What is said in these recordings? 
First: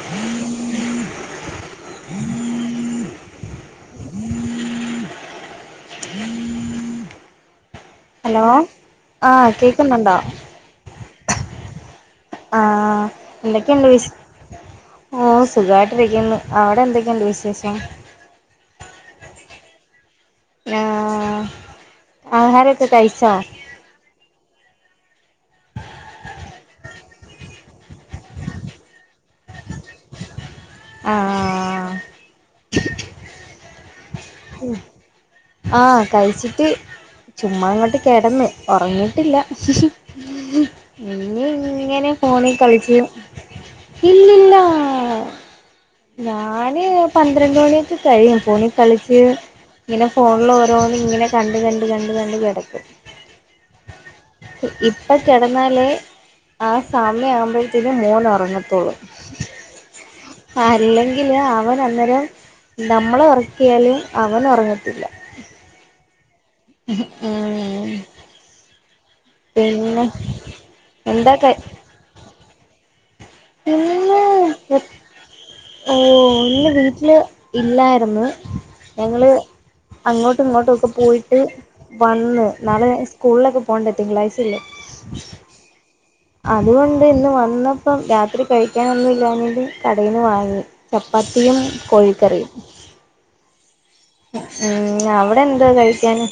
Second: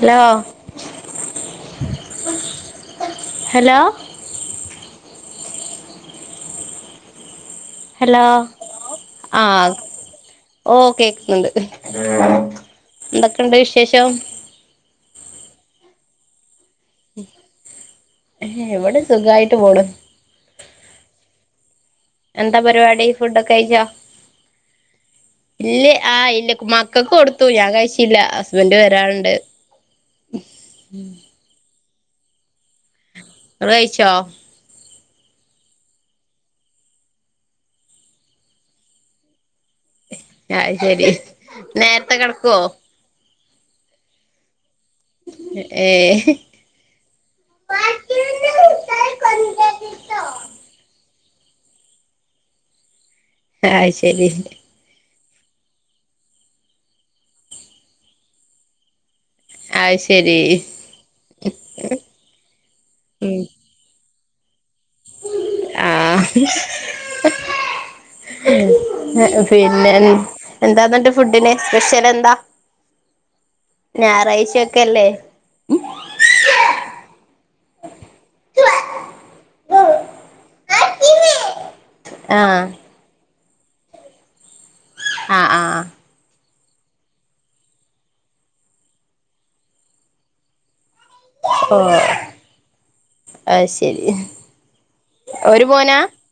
Hello hello hello ആഹ് ആഹ കേക്കുന്നുണ്ടോ ഓ കേക്കുന്നുണ്ട് ആഹ് എന്തൊക്കെയണ്ട് വിശേഷം ഓ സുഖമായിട്ട് വക്കുന്നു അവിടെ എന്തൊക്കെയുണ്ട് വിശേഷം ഇവിടെ സുഖായിട്ട് പോടും ആഹ് എന്താ ആഹാരൊക്കെ പരിപാടി കഴിച്ചോ ഫുഡൊക്കെ കഴിച്ചോ ഇല്ലേ ആ ഇല്ല മക്കക്ക് കൊടുത്തു ഞാൻ കഴശല്ല ഹസ്ബൻറ്് വരാാനുണ്ട് ആഹ രേച്ചോ ഉ ആഹ കഴിച്ചിട്ട് ചുമ്മാ അങ്ങോട്ട് കിടന്ന് ഉറങ്ങിട്ടില്ല ഇ അത് ശരി ഇങ്ങനെ നേരത്തെ ഫോണിൽ കിടക്കുവോ കളിക്കും ഇല്ലല്ല ആ ഏഹ് ഞാന് പന്ത്രണ്ട് മണിയൊക്കെ കഴിയും പണ കളി ഇങ്ങനെ ഫോണിൽ ഓരോന്നും ഇങ്ങനെ കണ്ട് കണ്ട് കണ്ട് കണ്ട് കിടക്കും ആഹ് ശരി അപ്പം കിടന്നാലേ ആ സാമ്യ ആവുമ്പോഴത്തേന് മോന ഇറങ്ങത്തുള്ളൂ അത് ശരി അല്ലെങ്കില് അവൻ അന്നേരം നമ്മളെ ഉം ഉറക്കിയാലും അവന്ന് പററഞ്ഞട്ട് ത്തില്ല ആഹ് ആഹ പിന്നെ എന്താ എന്നട്ട് ഫുഡിനന് സ്പെഷ്യൽ എന്താ ഇന്ന് ഞായറാഴ്ചയൊക്കെ അല്ലേ നിന്ന് വീട്ടില് ഇല്ലായിരുന്നു ഞങ്ങള് അങ്ങോട്ടും ഇങ്ങോട്ടുമൊക്കെ പോയിട്ട് വന്ന് ആഹ് നാളെ സ്കൂളിലൊക്കെ ഫോണ്ടണ്ട് തിങ്കളായിസ്സല്ലേ ആഹ ആഹ ആഹ അതുകൊണ്ട് ഇന്ന് വന്നപ്പം രാത്രി കഴിക്കൻൊന്നുംല്ലി കടയിു വാങ്ങി ചപ്പാത്തിയും ഓ കോഴിക്കറിയും അത് ശരി ഉ അവിടെ ഒരു എന്താ മോനാ കഴിക്കാന്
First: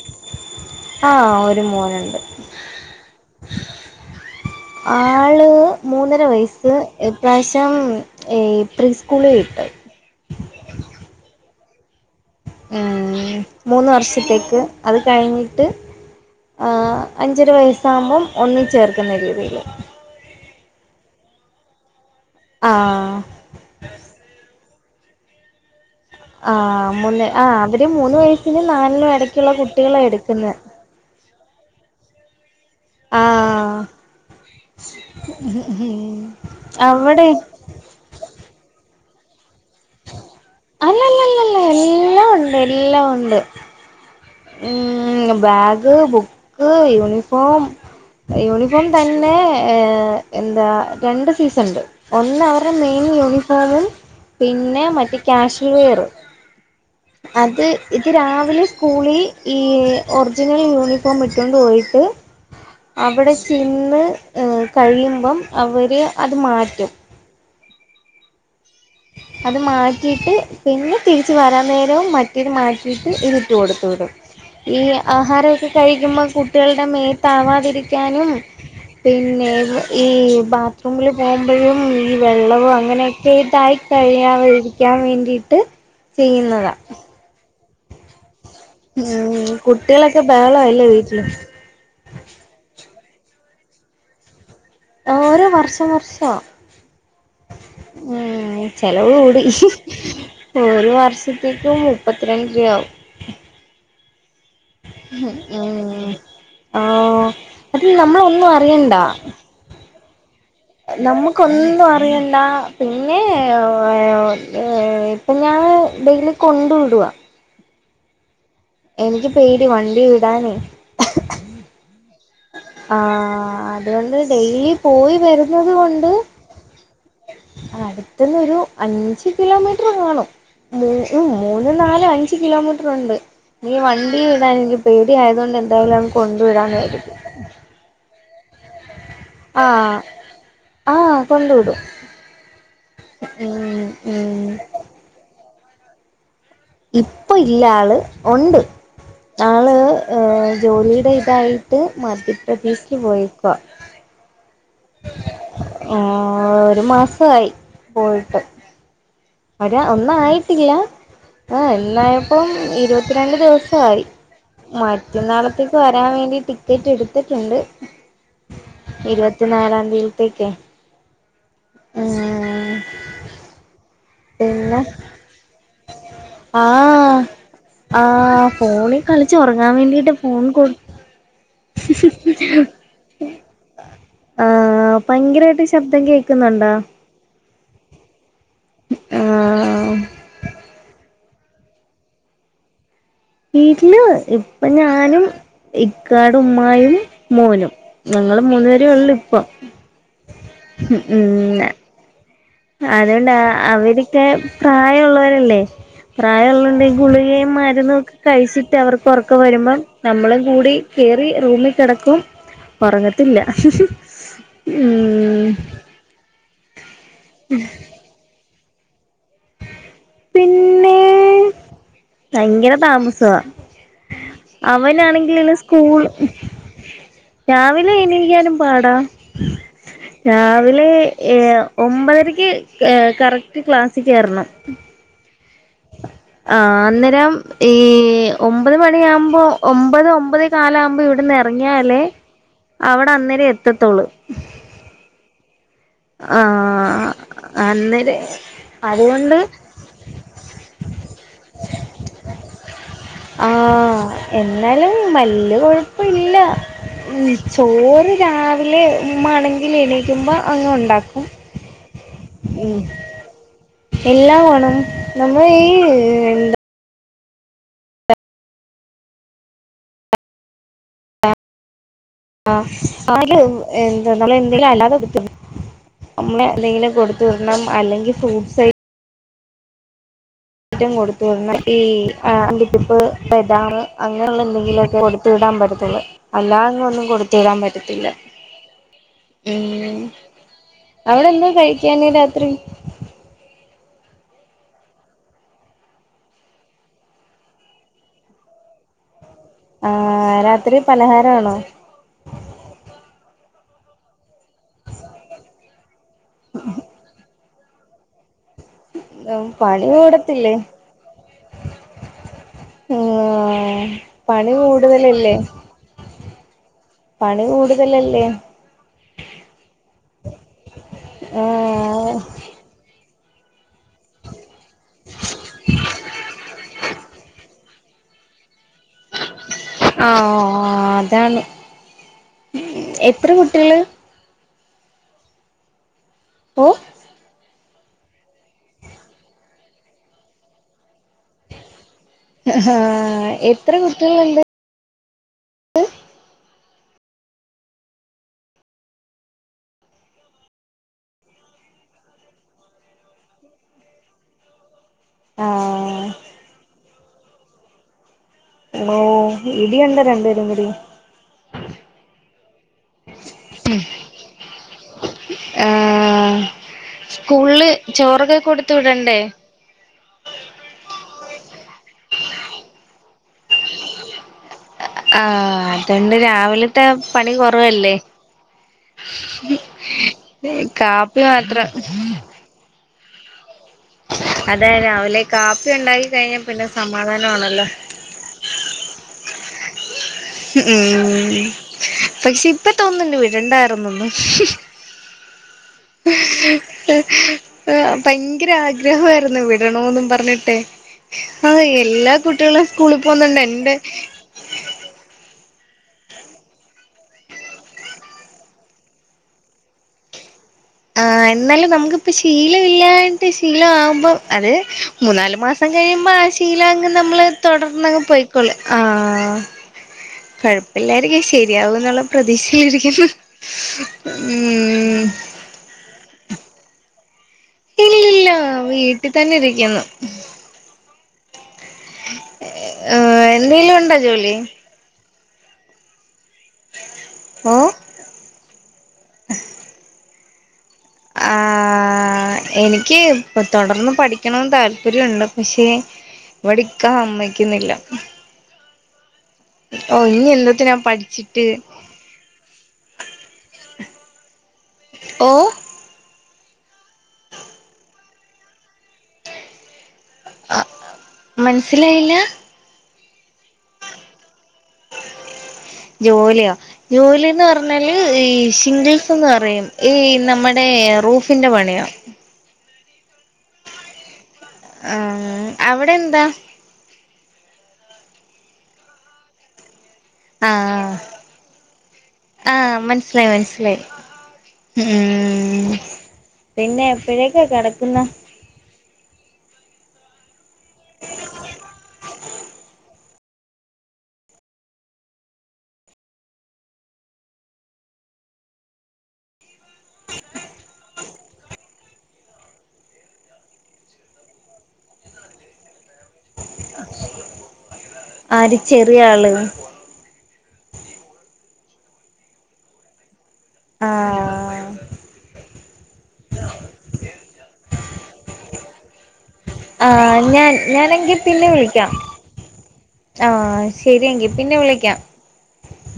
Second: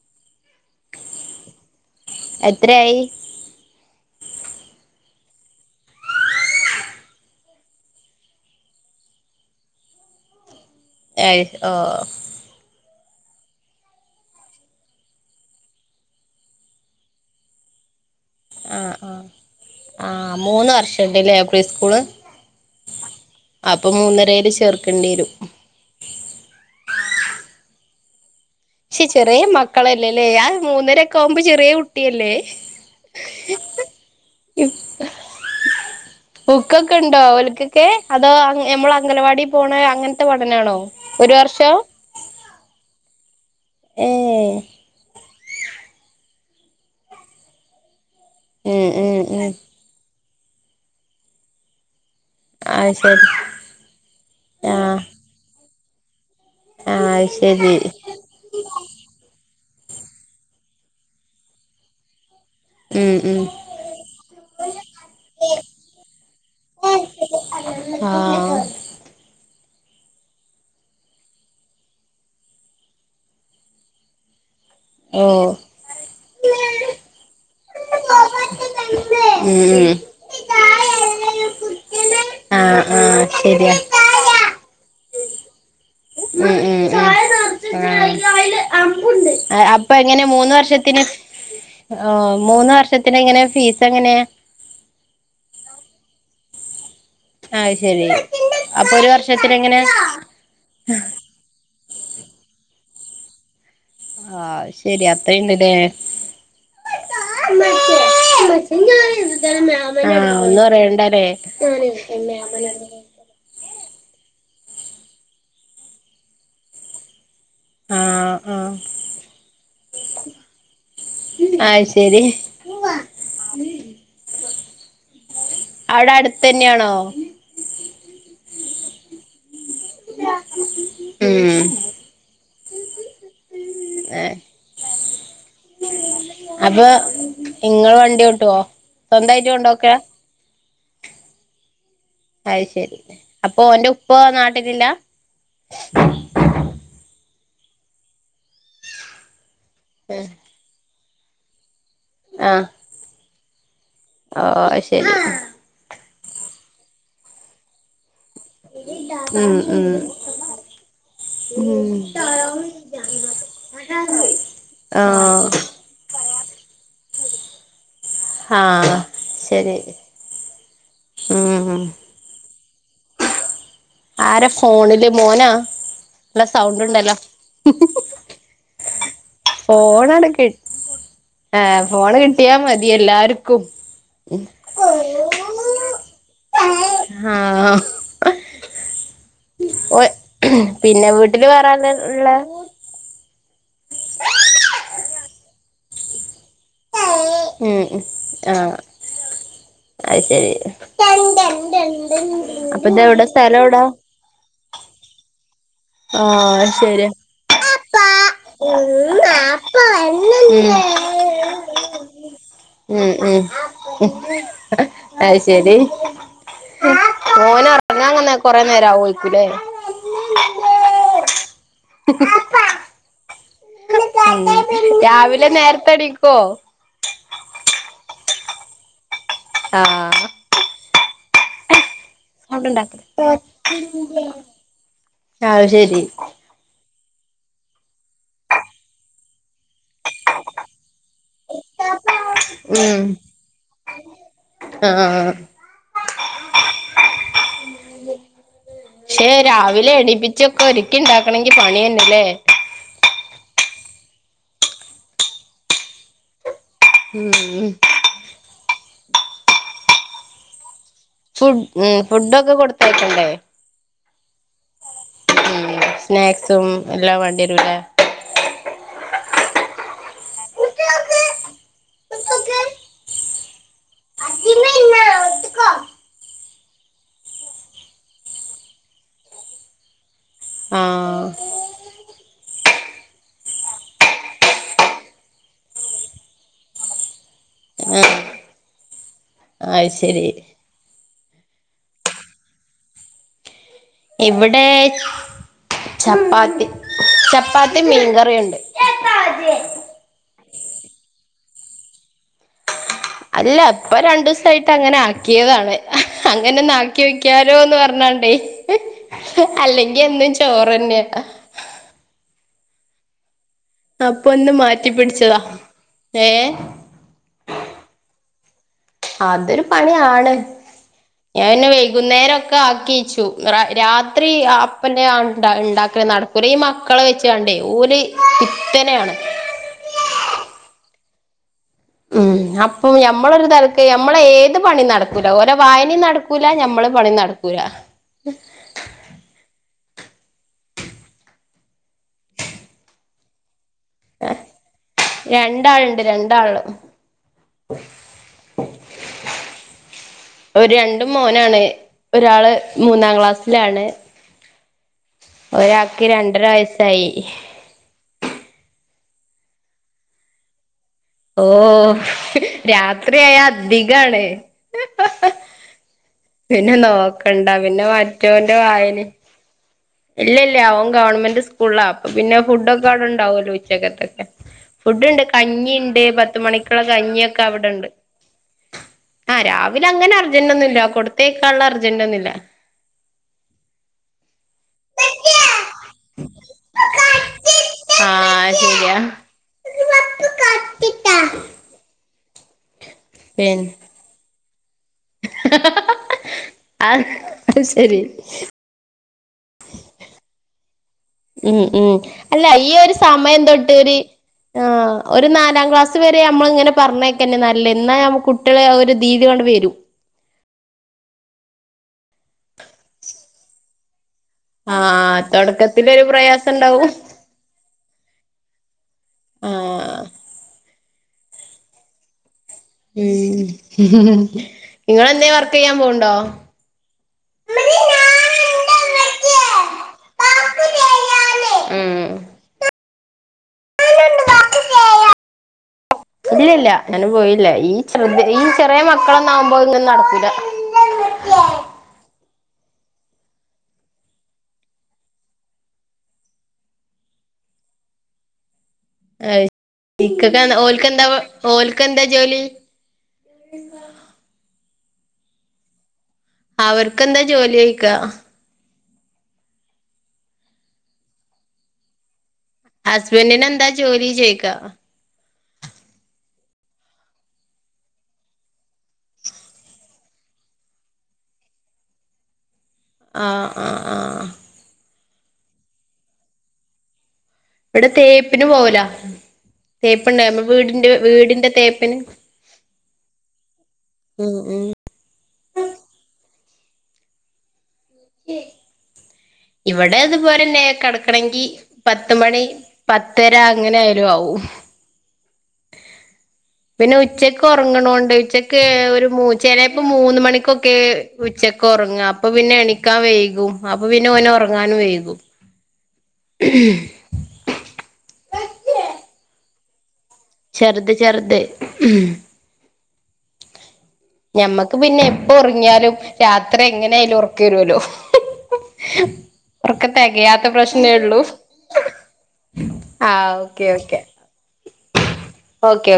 ആഹ ഒരു മൂനുണ്ട് എത്രയായി ആള് മൂന്നര വയസ്സ് പ്രാവശ്യം പ്രീ സ്കൂള ഇട്ടത് ആ ആഹ മൂന്ന് വർഷത്തേക്ക് അത് കഴിഞ്ഞിട്ട് അഞ്ചര വയസ്സാകുമ്പം ഒന്ന ചേർക്കുന്ന രീതിയിൽ ആ മൂന്ന് വർഷം ഉണ്ട്ലേ പ്രീ സ്കൂള് ആഹ് അപ്പൊ മൂന്നരയില് ചേർ കണ്ടീരും ആഹ് മൂന്ന് ആ അവര് മൂന്ന് വയസ് പക്ഷെ ചെറിയ മക്കളല്ലേന്നേ ഞാൻ മൂന്നരൊക്കെ ആകുമ്പോ ചെറിയ കു ട്ടിയല്ലേ ആഹ് ഉം ബുക്കൊക്കെ ഉണ്ടോ അവിടെ ഓലുക്കൊക്കെ അതോ നമ്മല് അംഗനവാടി പോ അല്ലല്ല അല്ലല്ല വർഷം എല്ലാം ഉണ്ട് എല്ലാം ഉണ്ട് ഏ ഉം ബാഗ് ബുക്ക് യൂണിഫോം ഉം യൂണിഫോം ഉം തന്നെ ഉം എന്താ രണ്ട് സൈസ്ണ്ട് ഒന്ന് അവരുടെ അത് മെയിൻ ശരി യൂണിഫോമും പിന്നെ ആഹ് മറ്റെ ക്യാഷ ആഹ് [unintelligible] അത് ശരി ഇത് രാവിലെ സ്കൂളിൽ ഈ ഒറിജിനൽ യൂണിഫോം ഇട്ടോണ്ട് പോയിട്ട് ഉം അവിടെ ഉം ചെന്ന് കഴിയുമ്പം അവര് അത് മാറ്റും ആഹ് അത് മാറ്റിയിട്ട് പിന്നെ തിരിച്ച് വരാൻ നേരവും മറ്റെത് മാറ്റിയിട്ട് ഇതിട്ടു കൊടുത്തു വിടും ഈ ഓ ആഹാരമൊക്കെ കഴിക്കുമ്പോൾ ഉം കുട്ടികളുടെ മേത്താവാതിരി ക്കാനും പിന്നെ ഈ ബാത്റൂമിൽ പോകുമ്പോഴും ഈ വെള്ളവും ആഹ് ആഹ് അങ്ങനെയൊക്കെ ശരിയാ ഇതായി കഴിയാതിരിക്കാൻ വേണ്ടിയിട്ട് ഉം ചെയ്യുന്നതാണ് ഉം ഉം ആഹ് അപ്പ കുട്ടികളൊക്കെ എങ്ങനെ മൂന്ന ബഹളമല്ലേ വർഷത്തിന് വീട്ടില് മൂന്ന് വർഷ ത്തിന് എങ്ങനാ ഫീസ് എങ്ങനെയാ ഓരോ വർഷം വർഷ അത് ശരി ഉം അപ്പൊ ഒരു ചെലവ് കൂടി വർഷത്തിന് എങ്ങനെ ഒരു വർഷത്തേക്ക് മുപ്പത്തിരണ്ട് രൂപയാവും ആഹ് ശരി അത്രയുണ്ടല്ലേ ഉം ആ അത് നമ്മളൊന്നും ആഹ് അറിയണ്ടാ ആഹ് നമുക്കൊന്നും അറിയണ്ട പിന്നെ ഏ ഇപ്പൊ ഞൻ ഡെയിലി കൊണ്ട് വിടുവാ ആഹ് ആഹ് എനിക്ക് പേര് വണ്ടി വിടാനേ അത് ശരി ആഹ് അതുകൊണ്ട് ഡെയിലി പോയി വരുന്നത് കൊണ്ട് അവിടെ അടുത്തന്നെയാണോ അടുത്ത്ന്ന് ഒരു അഞ്ച് കിലോമീ കാണ ഉ ഉം മൂന്ന നാലും അഞ്ച് റ്ററ്പൊണം മൂന്ന് നാല് അഞ്ച് കിലോമീറ്ററുണ്ട് ന വണ്ടി ഏഹ് ഇടാൻ എനിക്ക് പേടി ആയത കൊണ്ട് എന്തായാലും കൊണ്ട വിടന്ന് ക- ട്ടോ ആഹ ആഹ കൊണ്ട വിടും അത് ശെരി അപ്പൊ ഉം ഓന്റെ ഉപ്പ ഉം നാട്ടിലില്ല [unintelligible] ഇപ്പൊ ഇല്ലാള് ഒണ്ട് ആള് ജോലിയുടെ- തായി ട്ട് മധ്യപ്രദേശിൽ പോയക്കാം ഓ ശരി ആ ഒരു മാസമായി പോയിട്ട്- ഉം അരാ ഉം ഒന്നായിട്ടില്ല ആഏ ഉം എന്നായപ്പം ഇരുപത്തിരണ്ട് ദിവസയി ആഹ് മറ്റന്നാളത്തേക്ക് വരാൻ വേണ്ടി ടിക്കറ്റ് എടുത്തിട്ടുണ്ട് ആഹ് ഇരുപത്തിനാലാം തീയതിത്തേക്ക് ആഹ പിന്നെ ഫോണില് മോനാ നല്ല ആ സൗണ്ട് ഉണ്ടല്ലോ ആ ഫോണിൽ കളിച്ചു ഉറങ്ങാൻ വേണ്ടിട്ട് ഫോണാണ് ഫോൺ കി കൊടു ആ ഫോണ് കിട്ടിയാ മതി എല്ലാർക്കും ആഹ ഭയങ്കരമായിട്ട് ശബ്ദം കേക്കുന്നുണ്ടോ ആഹ ആഹ് ഓ പിന്നെ വീട്ടില് വേറാന ഉള്ള- വീട്ടില് ഇപ്പൊ ഞാനും ഇക്ക ഉുമ്മായും മോനും ഉം ഞങ്ങള് ആഹ് മൂന്നപര ഉള്ള ഇപ്പം അത് ശരി ഉന്ന അപ്പൊ ഇതെവിടെ അതുകൊണ്ടാ സ്ഥലം എവിടാ അവരൊക്കെ പ്രായഉള്ളവരല്ലേ? ആഹ് അത് പ്രായമള്ളണ്ടെങ്കിൽ ശരി ഗുളികയും മരുന്നൊക്കെ കഴിച്ചിട്ട് അവർക്ക് ഉറക്കെ വരുമ്പം നമ്മളും കൂടി കറി റൂമിൽ കിടക്കും ഉം ഉറങ്ങത്തില്ല ഉം ഉം മോന ഇറങ്ങങ്ങെ കൊറെ നേര ആവുംക്കൂല്ലേ പിന്നേ ഭയങ്കര താമസവാ രാവിലെ അവനാണെങ്കില് നേരത്തെ സ്കൂൾ എണീക്കോ വട ആഹ് രാവിലെ ഏ ഒമ്പതരയ്ക്ക് സൗണ്ട് ഏ ഉണ്ടാക്കല്ലേ കറക്റ്റ് ക്ലാസ്സിൽ കയറണം ആ ശരി രം ഈ ഒമ്പത് മണിയാകുമ്പോ ഒ ഒമ്പത് ഒമ്പത് കാലാവുമ്പോ ഇവിടന്ന് ഇറങ്ങിയാലേ ഉം അവിടെ അന്നേരം എത്തത്തോള് ആഹ് ആ അന്നേരം പക്ഷെ അതുകൊണ്ട് രാവിലെ എണ്ണിപ്പിച്ചൊക്കെ ഒരിക്കി ഉണ്ടാക്കണൊങ്കി പണി തന്നല്ലേ ആ എന്നാലും വല്യ കൊഴപ്പം ഇല്ല ഉം ചോറ് രാവിലെ ഉമ്മാണെങ്കിൽ എണീക്കുമ്പോ അങ്ങ് ഉണ്ട് ഫുഡ് ഉം ഫുഡൊക്കെ കൊടുത്തയക്കണ്ടേ എല്ലാം വേണം നമ്മൾ ഈ ഉം എന്താ സ്നാക്സും എല്ലാം വേണ്ടി വരൂല്ലേ [unintelligible] എന്തെങ്കിലും കൊടുത്തു വിടണം അല്ലെങ്കിൽ ഫ്രൂട്ട്സ് ഐ റ്റം ആഹ് കൊടുത്തണം ഈ അണ്ടി പരിപ്പ് ബദാം അങ്ങനെയുള്ള എന്തെങ്കിലും ഒക്കെ കൊടുത്ത് വിടാൻ പറ്റത്തുള്ളൂ അല്ലാതെങ്ങും ഒന്നും കൊടു ത്തു വിടാൻ പറ്റത്തില്ല ആഹ് അത് ഉം ശരി അവിടെന്താ കഴിക്കാന് രാത്രി ഇവിടെ ചപ്പാത്തി ചപ്പാത്തി മീൻകറിയുണ്ട് ആഹ രാത്രി പലഹാരം ആണോ അല്ല ഇപ്പ രണ്ടു ദിവസായിട്ട് അങ്ങനെ ആക്കിയതാണ് അങ്ങനെ ഒന്ന് ആക്കി വയ്ക്കാ ന്ന് പറഞ്ഞാണ്ടേ പണി അല്ലെങ്കി എന്നും കൂടത്തില്ലേ ചോറ് തന്നെയ ആ ആ പണി മാറ്റി കൂടുതലല്ലേ പിടിച്ചതാ ഏഹ് പണി കൂടുതലല്ലേ അതൊരു പണിയാണ് ആ ഞാൻ പിന്നെ വൈകുന്നേരം ഒക്കെ ആക്കി വച്ചു രാത്രി അപ്പന്നെണ്ട ഉണ്ടാക്ക നടക്കുരഈ മക്കളെ വെച്ച് കണ്ടേ ഓര് ത്തനാണ് ആ ഓ അതാണ് ഉം അപ്പം എത്ര ഞമ്മളൊരു കുട്ടികള് തലക്ക് ഞമ്മള ഏ ത് പണി നടക്കൂല ഓര വായനയും നട ക്കുല ഓ ഞമ്മള് പണി നട ക്കരാ ആഹ എ എത്ര കുട്ടികൾുണ്ട് രണ്ടാളുണ്ട് രണ്ടാള് ഒരു രണ്ടും മോനാണ് ഒരാള് മൂന്നാം ക്ലാസ്സിലാണ് ആ ഒരാക്ക്ി രണ്ടര വയസ് സൈ ഓ ഇടിയുണ്ട രണ്ടുപേരും കൂടി ഓ രാത് അത്രയ അധികാണ് ആഹ പിന്നെ നോക്കണ്ട പിന്നെ മറ്റോന്റെ കൊടുത്തു വായന വിടണ്ടേ ഇല്ല ഇല്ല അവൻ ഗവൺമെന്റ് ഫ അ പിന്നെ ഫുഡ്ൊക്കെ അവിടെണ്ട് ാവല്ലോ ഉച്ചക്കത്തൊക്കെ ഫുഡ്ുണ്ട് ആ കഞ്ഞിുണ്ട് അതുകൊണ്ട് പത്ത മണിക്കുള്ള രാവിലത്തെ പണി കഞ്ഞിയൊക്കെ അവിടെണ്ട് കുറവല്ലേ ആ് രാവിലെ അങ്ങനെ അർജന്റ ഒന്നുംുമല്ല കാപ്പി കൊടുത്തേക്കാുള്ള മാത്രം അർജന്റൊന്നുംല്ല ആ അതെ രാവിലെ കാപ്പി ഉണ്ടാക്കി കഴിഞ്ഞാ പിന്നെ സമാധാനമാണല്ലോ ആഹ് ശരിയാ ഉം പകക്സി ഇപ്പ തോന്നണ്ട് വ പിൻ രണ്ടായിരന്നൊന്നന്ന് ആഹ് അത് ശരി ഭയങ്കര ആഗ്രഹ ന്ന് വിടണോന്ന് പറഞ്ഞിട്ടേ ഉം ഉം അല്ല ഈ ഒരു പോകുന്നുണ്ട് സമയം എന്റെ തൊട്ട് ആ ഒരു നാലാം ക്ലാസ് വരെ നമ്മള ഇങ്ങനെ പറഞ്ഞേക്കന്നെ നല്ല എന്നാ ന കുട്ടികെ ഒരു രീതിക കൊണ്ട് വരും ആഹ എന്നാലും നമുക്കിപ്പ ശീലം ഇല്ലായിട്ട് ശീല ആവുമ്പോ അത് ആഹ് മൂന്നാല് മാസം തൊടക്കത്തിലൊരു കഴിയുമ്പോ ആ ശീല പ്രയാസണ്ടാവും അങ്ങ് നമ്മള് തുടർന്നങ്ങ് പോയിക്കോളു ആ ആഹ് കൊഴപ്പില്ലേ ശരിയാക എന്നുള്ള പ്രതീക്ഷ ഉ നിങ്ങ ഉം എന്തേ വർക്ക് ൻ പോണ്ടോ ഇല്ലല്ല വീട്ടിൽ തന്നെ ഇരിക്കുന്നു ഹ എന്തേലും ഉണ്ടോ ജോലി ഇല്ലല്ല ഞാൻ പോയില്ല ഈ ഓഹ് ശദ്ധ ഈ ചെറിയ മക്കളൊന്നാവകുമ്പോ ഇന്നും നടത്തില്ല ആ എനിക്ക് ഇപ്പെ തുടർന്ന് പഠിക്കണന്ന് താല്പര്യമുണ്ട് പക്ഷെ ഇവിടെ ഇക്ക സമ്മതിക്കുന്നില്ല അ ഓ ഇക്ക ഇനി എന്തത്തിനാ ഓൽക്കെന്താ പഠിച്ചിട്ട് ഓൽക്കെന്താ ജോലി ഓ അവർ അവർക്കെന്താ ജോലി ചോയിക ആ മനസ്സിലായില്ല അസ് ഹസ്ബന്റിൻ എന്താ ജോലി ചെയ്ക്ക ജോലിയോ ജോലിന്ന് പറഞ്ഞാൽ ഈ സിംഗിൾസ് എന്ന് പറയും ഈ നമ്മുടെ റൂഫിന്റെ പണിയാ ആഹ ആഹ് ആഹ് ആ അവിടെ എന്താ ഇവിടെ തേപ്പിന് പോവല ആഹ തേപ്പിന് ആഹ് മനസിലായി മനസിലായി ഉം ഉം മ് പിന്നെ പിഴകെ കണ പിന്നെ ഇവിടെ അതുപോലെ തന്നെ കിടക്കണെങ്കിൽ പത്ത് മണി പത്തര അങ്ങനെ ആയാലും ആവും പിന്നെ ഉച്ചക്ക് ഉറങ്ങണോണ്ട് ഉച്ചക്ക് ഒരു ചിലപ്പോ മൂന്ന് മണിക്കൊക്കെ ഉച്ചക്ക് ഉറങ്ങ അപ്പ പിന്നെ എണിക്കാൻ വൈകും അപ്പൊ പിന്നെ ഓൻ ഉറങ്ങാനും വൈകും മ് ആര് ചെറിയ ആള് ചെറുത് ചെറുത് ഉം ആഹ് ഞമ്മക്ക് പിന്നെ എപ്പൊ ഉറ ഉറങ്ങിയാലും രാത്രി എങ്ങനേലും ഉറക്കരുല്ലോ ആ ഞാൻ ഞാനെങ്കി പിന്നെ വിളിക്കാം ആ ഓക്കെ ഓക്കെ ശരിയങ്കി പിന്നെ വിളിക്കാം ഓക്കെ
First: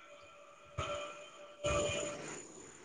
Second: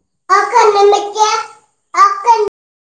ഓക്കെ